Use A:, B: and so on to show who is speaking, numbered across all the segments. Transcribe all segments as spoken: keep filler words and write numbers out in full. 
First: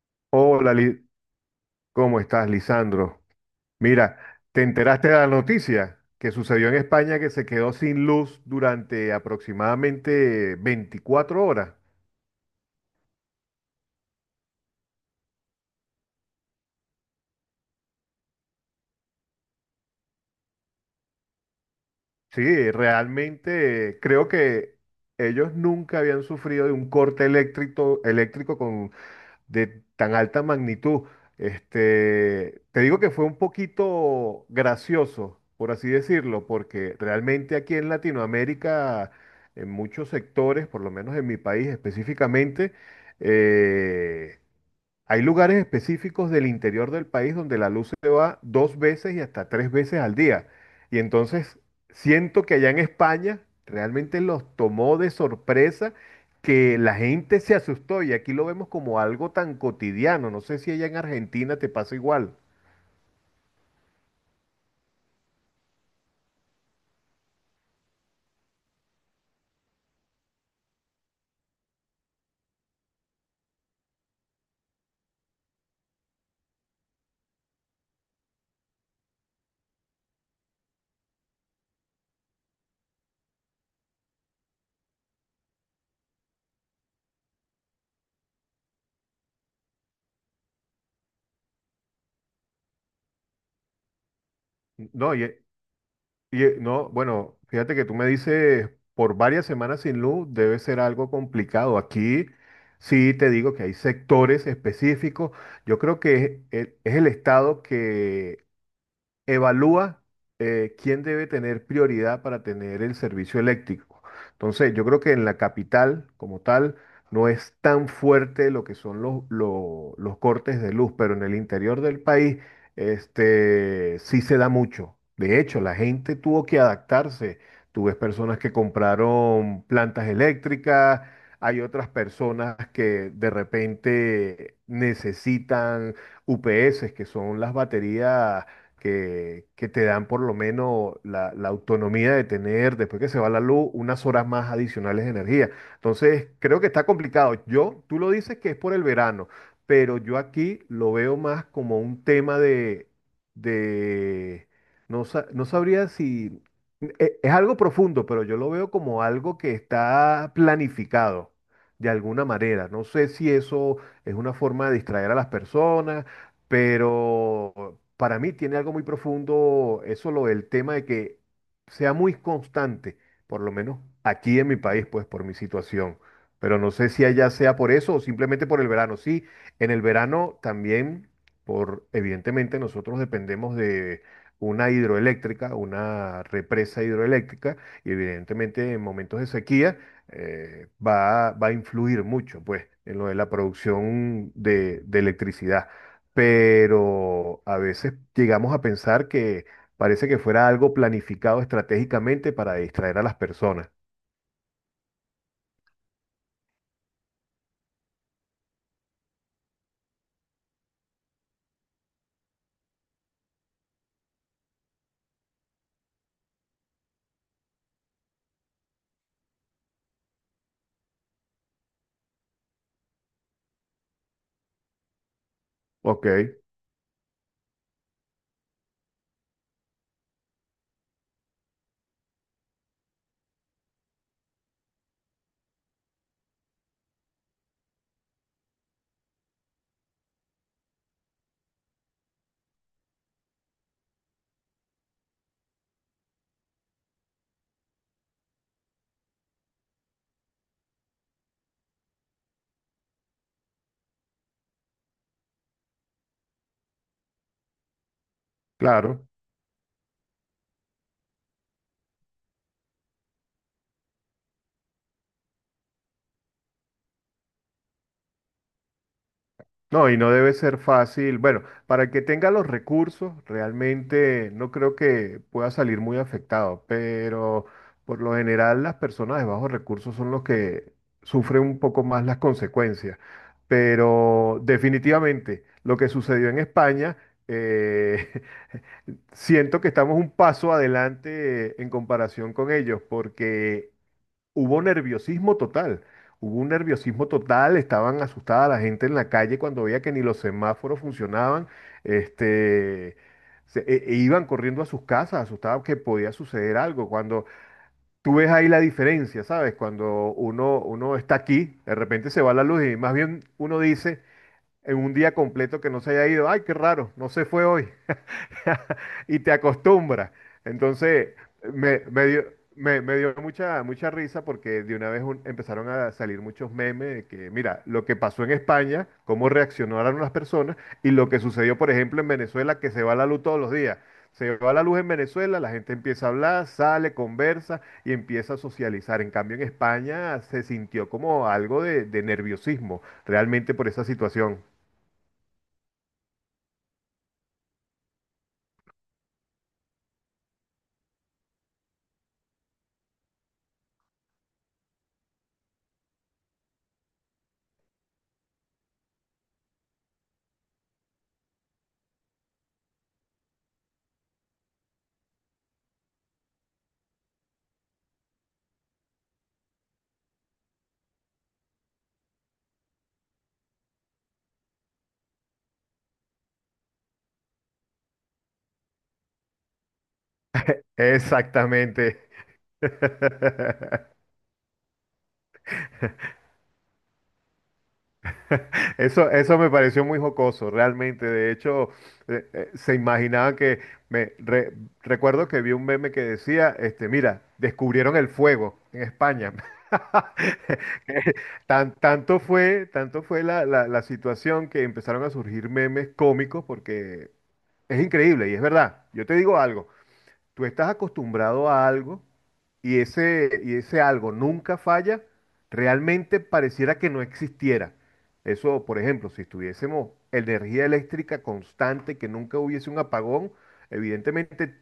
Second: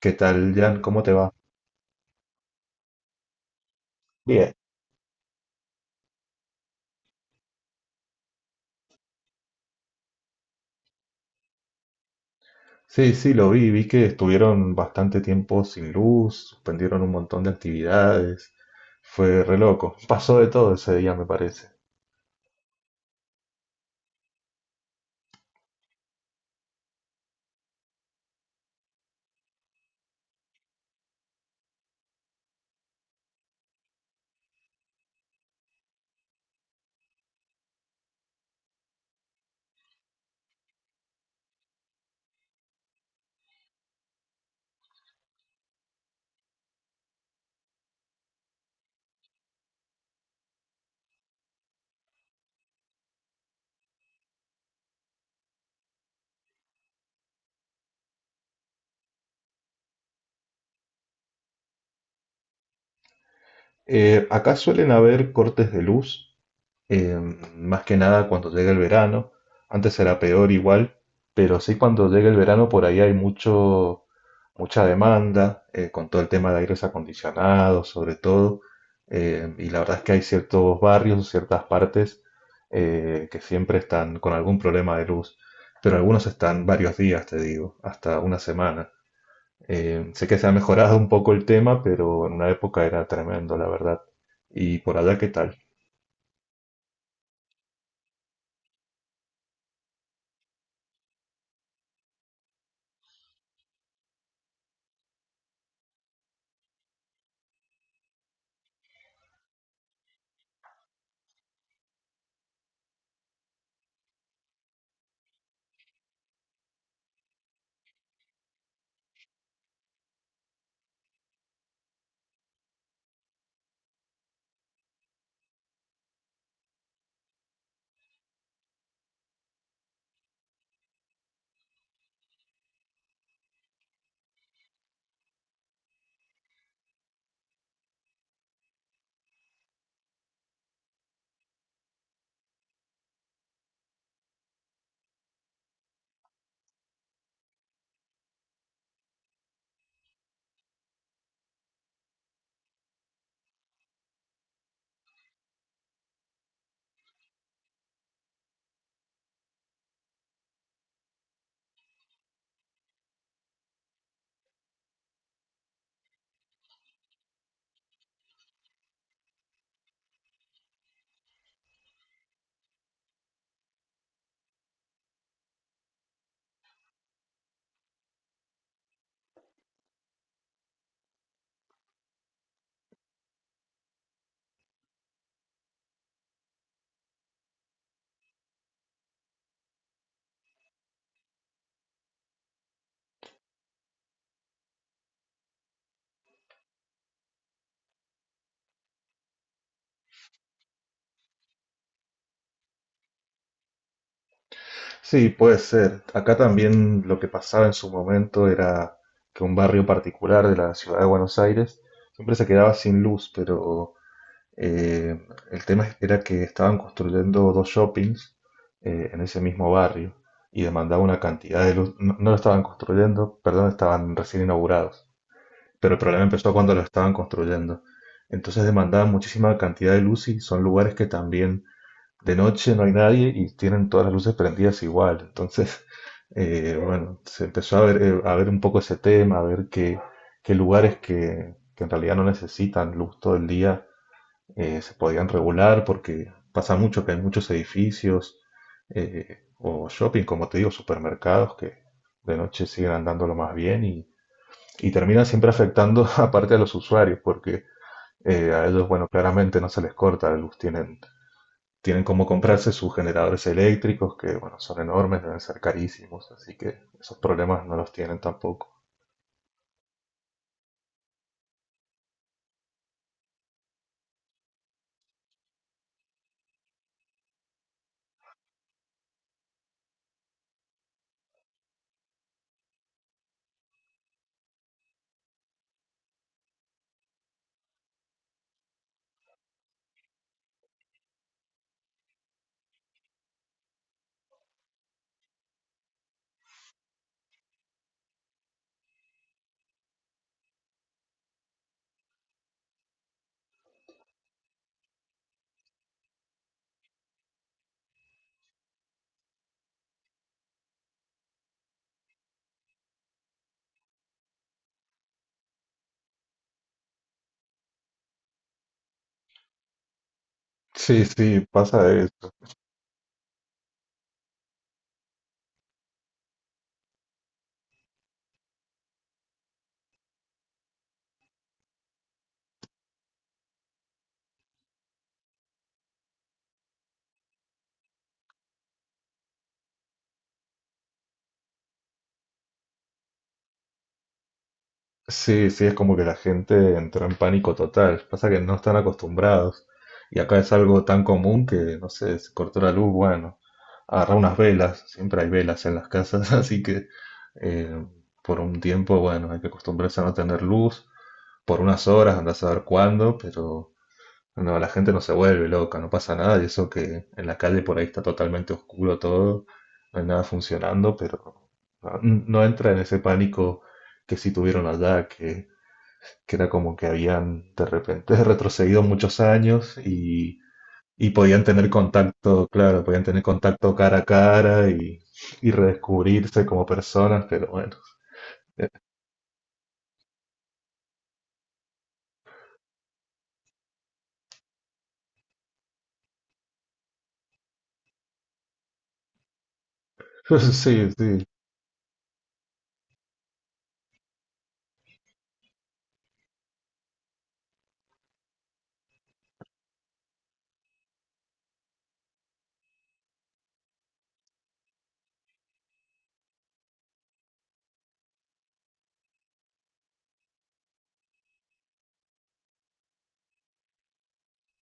A: ¿Qué tal,
B: Hola,
A: Jan? ¿Cómo
B: Li-
A: te va?
B: ¿cómo estás, Lisandro? Mira,
A: Bien.
B: ¿te enteraste de la noticia que sucedió en España que se quedó sin luz durante aproximadamente veinticuatro horas?
A: Sí, sí, lo vi, vi que estuvieron bastante tiempo sin luz, suspendieron un montón de actividades, fue re loco, pasó de todo ese día me parece.
B: Sí, realmente eh, creo que ellos nunca habían sufrido de un corte eléctrico, eléctrico con de tan alta magnitud. Este, te digo que fue un poquito gracioso, por así decirlo, porque realmente aquí en Latinoamérica, en muchos sectores, por lo menos en mi país específicamente, eh, hay lugares específicos del interior del país donde la luz se va dos veces y hasta tres veces al día. Y entonces siento que allá en España realmente los tomó de sorpresa, que la gente se asustó y aquí lo vemos como algo tan cotidiano. No sé si allá en Argentina te pasa igual.
A: Eh, acá suelen haber cortes de luz, eh, más que nada cuando llegue el verano. Antes era peor igual, pero sí cuando llegue el verano por ahí hay mucho, mucha demanda, eh, con todo el tema de aires acondicionados, sobre todo. Eh, y la verdad es que hay ciertos barrios, ciertas partes, eh, que siempre están con algún problema de luz, pero algunos están varios días, te digo, hasta una semana. Eh, sé que se ha mejorado un poco el tema, pero en una época era tremendo, la verdad. ¿Y por
B: No,
A: allá
B: y,
A: qué tal?
B: Y, eh, no, bueno, fíjate que tú me dices por varias semanas sin luz debe ser algo complicado. Aquí sí te digo que hay sectores específicos. Yo creo que es el, es el estado evalúa eh, quién debe tener prioridad para tener el servicio eléctrico. Entonces, yo creo que en la capital, como tal, no es tan fuerte lo que son los, lo- los cortes de luz, pero en el interior del país, este, sí se da mucho. De hecho, la gente tuvo que adaptarse. Tú ves personas que compraron plantas eléctricas, hay otras personas que de repente necesitan U P S, que son las baterías que, que te dan por lo menos la, la autonomía de tener, después que se va la luz, unas horas más adicionales de energía. Entonces, creo que está complicado. Yo, tú lo dices que es por el verano, pero yo aquí lo veo más como un tema de, de, no, sa- no sabría si, e- es algo profundo, pero yo lo veo como algo que está planificado de alguna manera. No sé si eso es una forma de distraer a las personas, pero para mí tiene algo muy profundo eso, lo del tema de que sea muy constante, por lo menos aquí en mi país, pues por mi situación. Pero no sé si allá sea por eso o simplemente por el verano. Sí, en el verano también, por evidentemente nosotros dependemos de una hidroeléctrica, una represa hidroeléctrica, y evidentemente en momentos de sequía eh, va, va a influir mucho, pues, en lo de la producción de de electricidad, pero a veces llegamos a pensar que parece que fuera algo planificado estratégicamente para distraer a las personas.
A: Sí, puede ser. Acá también lo que pasaba en su momento era que un barrio particular de la ciudad de Buenos Aires siempre se quedaba sin luz, pero eh, el tema era que estaban construyendo dos shoppings eh, en ese mismo barrio y demandaba una cantidad de luz. No, no lo estaban construyendo, perdón, estaban recién inaugurados, pero el
B: Ok,
A: problema empezó cuando lo estaban construyendo. Entonces demandaban muchísima cantidad de luz y son lugares que también de noche no hay nadie y tienen todas las luces prendidas igual. Entonces, eh, bueno, se empezó a ver, eh, a ver un poco ese tema, a ver qué, qué lugares que, que en realidad no necesitan luz todo el día, eh, se podían regular porque pasa mucho que hay muchos edificios, eh, o shopping, como te digo, supermercados que de noche siguen andándolo más bien, y, y terminan siempre afectando aparte a los usuarios porque, eh, a ellos,
B: claro.
A: bueno, claramente no se les corta la luz, tienen tienen como comprarse sus generadores eléctricos, que bueno, son enormes, deben ser carísimos, así que esos problemas no los tienen tampoco.
B: No, y no debe ser fácil. Bueno, para el que tenga los recursos, realmente no creo que pueda salir muy afectado, pero por lo general las personas de bajos recursos son los que sufren un poco más las consecuencias. Pero definitivamente lo que sucedió en España... eh, Siento que estamos un paso adelante en comparación con ellos, porque hubo nerviosismo total. Hubo un nerviosismo total, estaban asustada la gente en la calle cuando veía que ni los semáforos funcionaban. Este, se- e- e Iban corriendo a sus casas, asustados que podía suceder algo. Cuando tú ves ahí la diferencia, ¿sabes? Cuando uno, uno está aquí, de repente se va la luz y más bien uno dice, en un día completo que no se haya ido, ay, qué raro, no se fue hoy. Y te acostumbras.
A: Sí,
B: Entonces,
A: sí,
B: me,
A: pasa
B: me dio,
A: eso.
B: me, me dio mucha, mucha risa porque de una vez un- empezaron a salir muchos memes de que, mira, lo que pasó en España, cómo reaccionaron las personas y lo que sucedió, por ejemplo, en Venezuela, que se va la luz todos los días. Se va la luz en Venezuela, la gente empieza a hablar, sale, conversa y empieza a socializar. En cambio, en España se sintió como algo de, de nerviosismo realmente por esa situación.
A: Sí, sí, es como que la gente entró en pánico total. Pasa que no están acostumbrados. Y acá es algo tan común que, no sé, se cortó la luz, bueno, agarra unas velas, siempre hay velas en las casas, así que, eh, por un tiempo, bueno, hay que acostumbrarse a no tener luz, por unas horas, andás a saber cuándo, pero no, la gente no se vuelve loca, no pasa nada, y eso que en la calle por ahí está totalmente oscuro todo, no hay nada funcionando, pero no, no entra en ese pánico que sí tuvieron allá, que, que era como que habían de repente retrocedido muchos años, y, y podían tener
B: Exactamente.
A: contacto, claro, podían tener contacto cara a cara, y, y redescubrirse como personas, pero bueno,
B: Eso, eso me pareció muy jocoso, realmente. De hecho, eh, eh, se imaginaban que me re- recuerdo que vi un meme que decía, este, mira, descubrieron el fuego en España.
A: sí,
B: Que
A: sí,
B: Tan, tanto fue, tanto fue la, la, la situación que empezaron a surgir memes cómicos porque es increíble y es verdad. Yo te digo algo, tú estás acostumbrado a algo y ese, y ese algo nunca falla, realmente pareciera que no existiera. Eso, por ejemplo, si tuviésemos energía eléctrica constante, que nunca hubiese un apagón, evidentemente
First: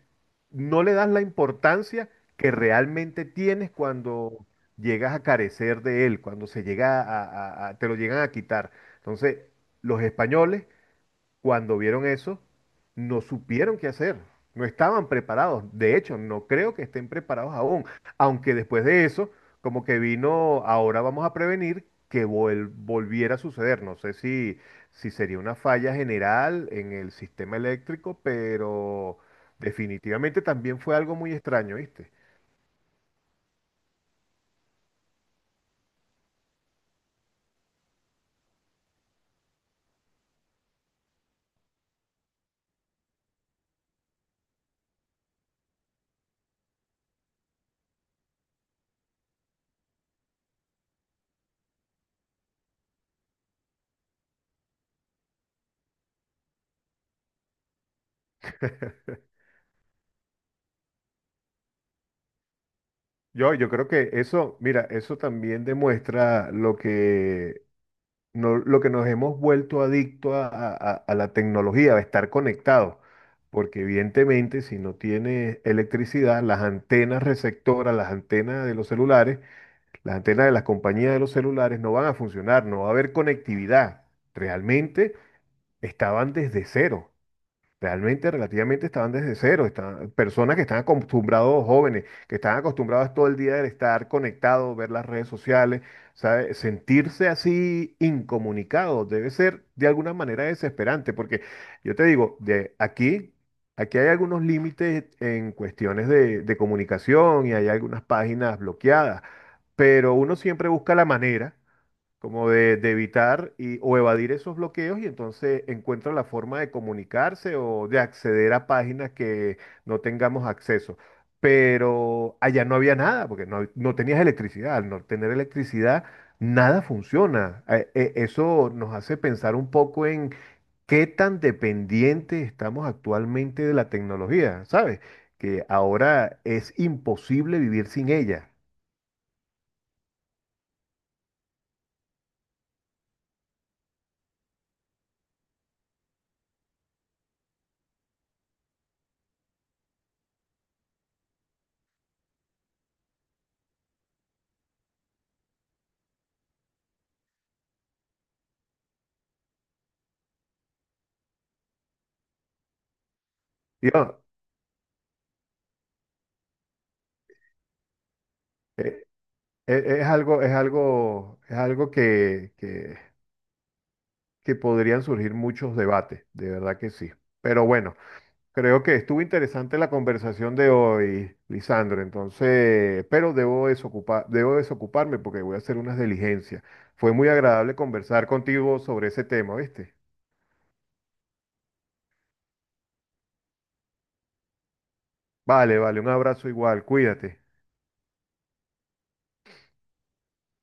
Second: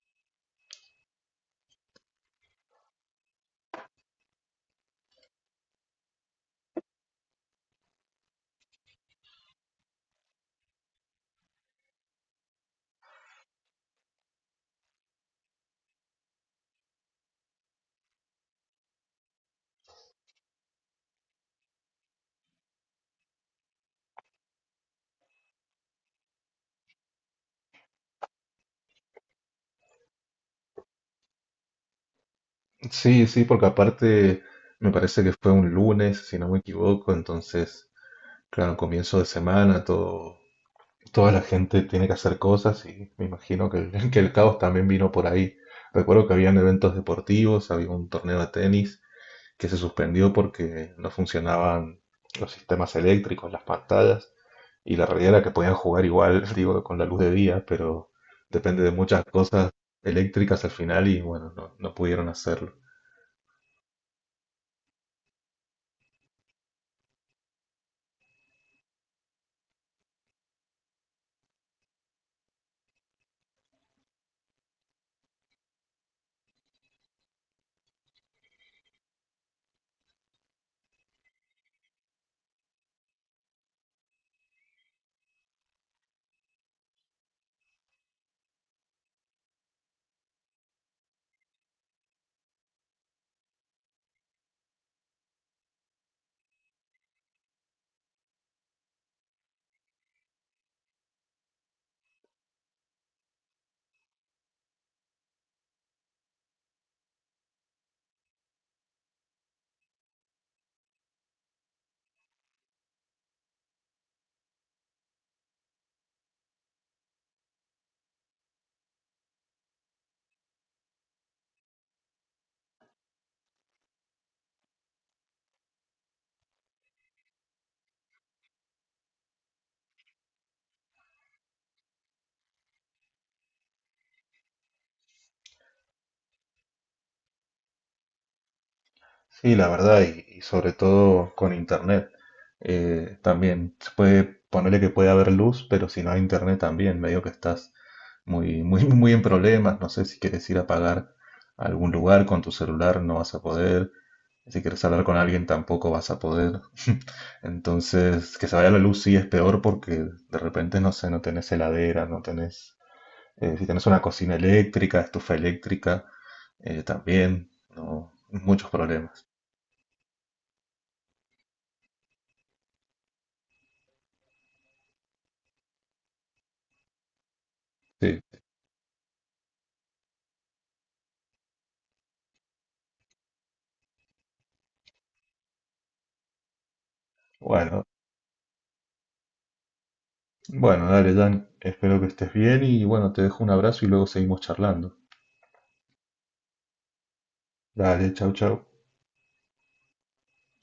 B: no le das la importancia que realmente tienes cuando llegas a carecer de él, cuando se llega a, a- a- te lo llegan a quitar. Entonces, los españoles cuando vieron eso, no supieron qué hacer, no estaban preparados. De hecho, no creo que estén preparados aún, aunque después de eso, como que vino, ahora vamos a prevenir que vol- volviera a suceder. No sé si, si sería una falla general en el sistema eléctrico, pero definitivamente también fue algo muy extraño, ¿viste?
A: sí, sí, porque aparte me parece que fue un lunes, si no me equivoco, entonces claro, comienzo de semana, todo, toda la gente tiene que hacer cosas y me imagino que el que el caos también vino por ahí. Recuerdo que habían eventos deportivos, había un torneo de tenis que se suspendió porque no funcionaban los sistemas eléctricos, las pantallas, y la realidad era que podían jugar igual, digo, con la luz de día, pero depende de muchas cosas eléctricas al final y bueno, no, no pudieron hacerlo.
B: Yo, yo creo que eso, mira, eso también demuestra lo que no- lo que nos hemos vuelto adicto a, a- a- a la tecnología, a estar conectados, porque evidentemente si no tienes electricidad, las antenas receptoras, las antenas de los celulares, las antenas de las compañías de los celulares no van a funcionar, no va a haber conectividad. Realmente estaban desde cero. Realmente, relativamente estaban desde cero, estaban, personas que están acostumbrados, jóvenes, que están acostumbrados todo el día de estar conectados, ver las redes sociales, ¿sabe? Sentirse así incomunicado debe ser de alguna manera desesperante, porque yo te digo, de aquí, aquí hay algunos límites en cuestiones de, de comunicación y hay algunas páginas bloqueadas, pero uno siempre busca la manera como de, de evitar y, o evadir esos bloqueos y entonces encuentra la forma de comunicarse o de acceder a páginas que no tengamos acceso. Pero allá no había nada, porque no, no tenías electricidad. Al no tener electricidad, nada funciona. Eh, eh, Eso nos hace pensar un poco en qué tan dependientes estamos actualmente de la tecnología, ¿sabes? Que ahora es imposible vivir sin ella.
A: Sí, la verdad, y, y sobre todo con internet. Eh, también se puede ponerle que puede haber luz, pero si no hay internet también, medio que estás muy, muy, muy en problemas. No sé si quieres ir a pagar a algún lugar con tu celular, no vas a poder. Si quieres hablar con alguien, tampoco vas a poder. Entonces, que se vaya la luz sí es peor porque de repente, no sé, no tenés heladera, no tenés. Eh, si tenés
B: Y,
A: una
B: oh,
A: cocina eléctrica, estufa eléctrica, eh, también, no, muchos problemas.
B: e- e, es, algo, es algo, es algo que, que, que podrían surgir muchos debates, de verdad que sí. Pero bueno,
A: Sí.
B: creo que estuvo interesante la conversación de hoy, Lisandro. Entonces, pero debo desocupar, debo desocuparme porque voy a hacer unas diligencias. Fue muy agradable
A: Bueno,
B: conversar contigo sobre ese tema, ¿viste?
A: bueno, dale, Dan, espero que estés bien y bueno, te dejo un abrazo y luego seguimos charlando.
B: Vale, vale, un abrazo igual, cuídate.
A: Dale, chau, chau.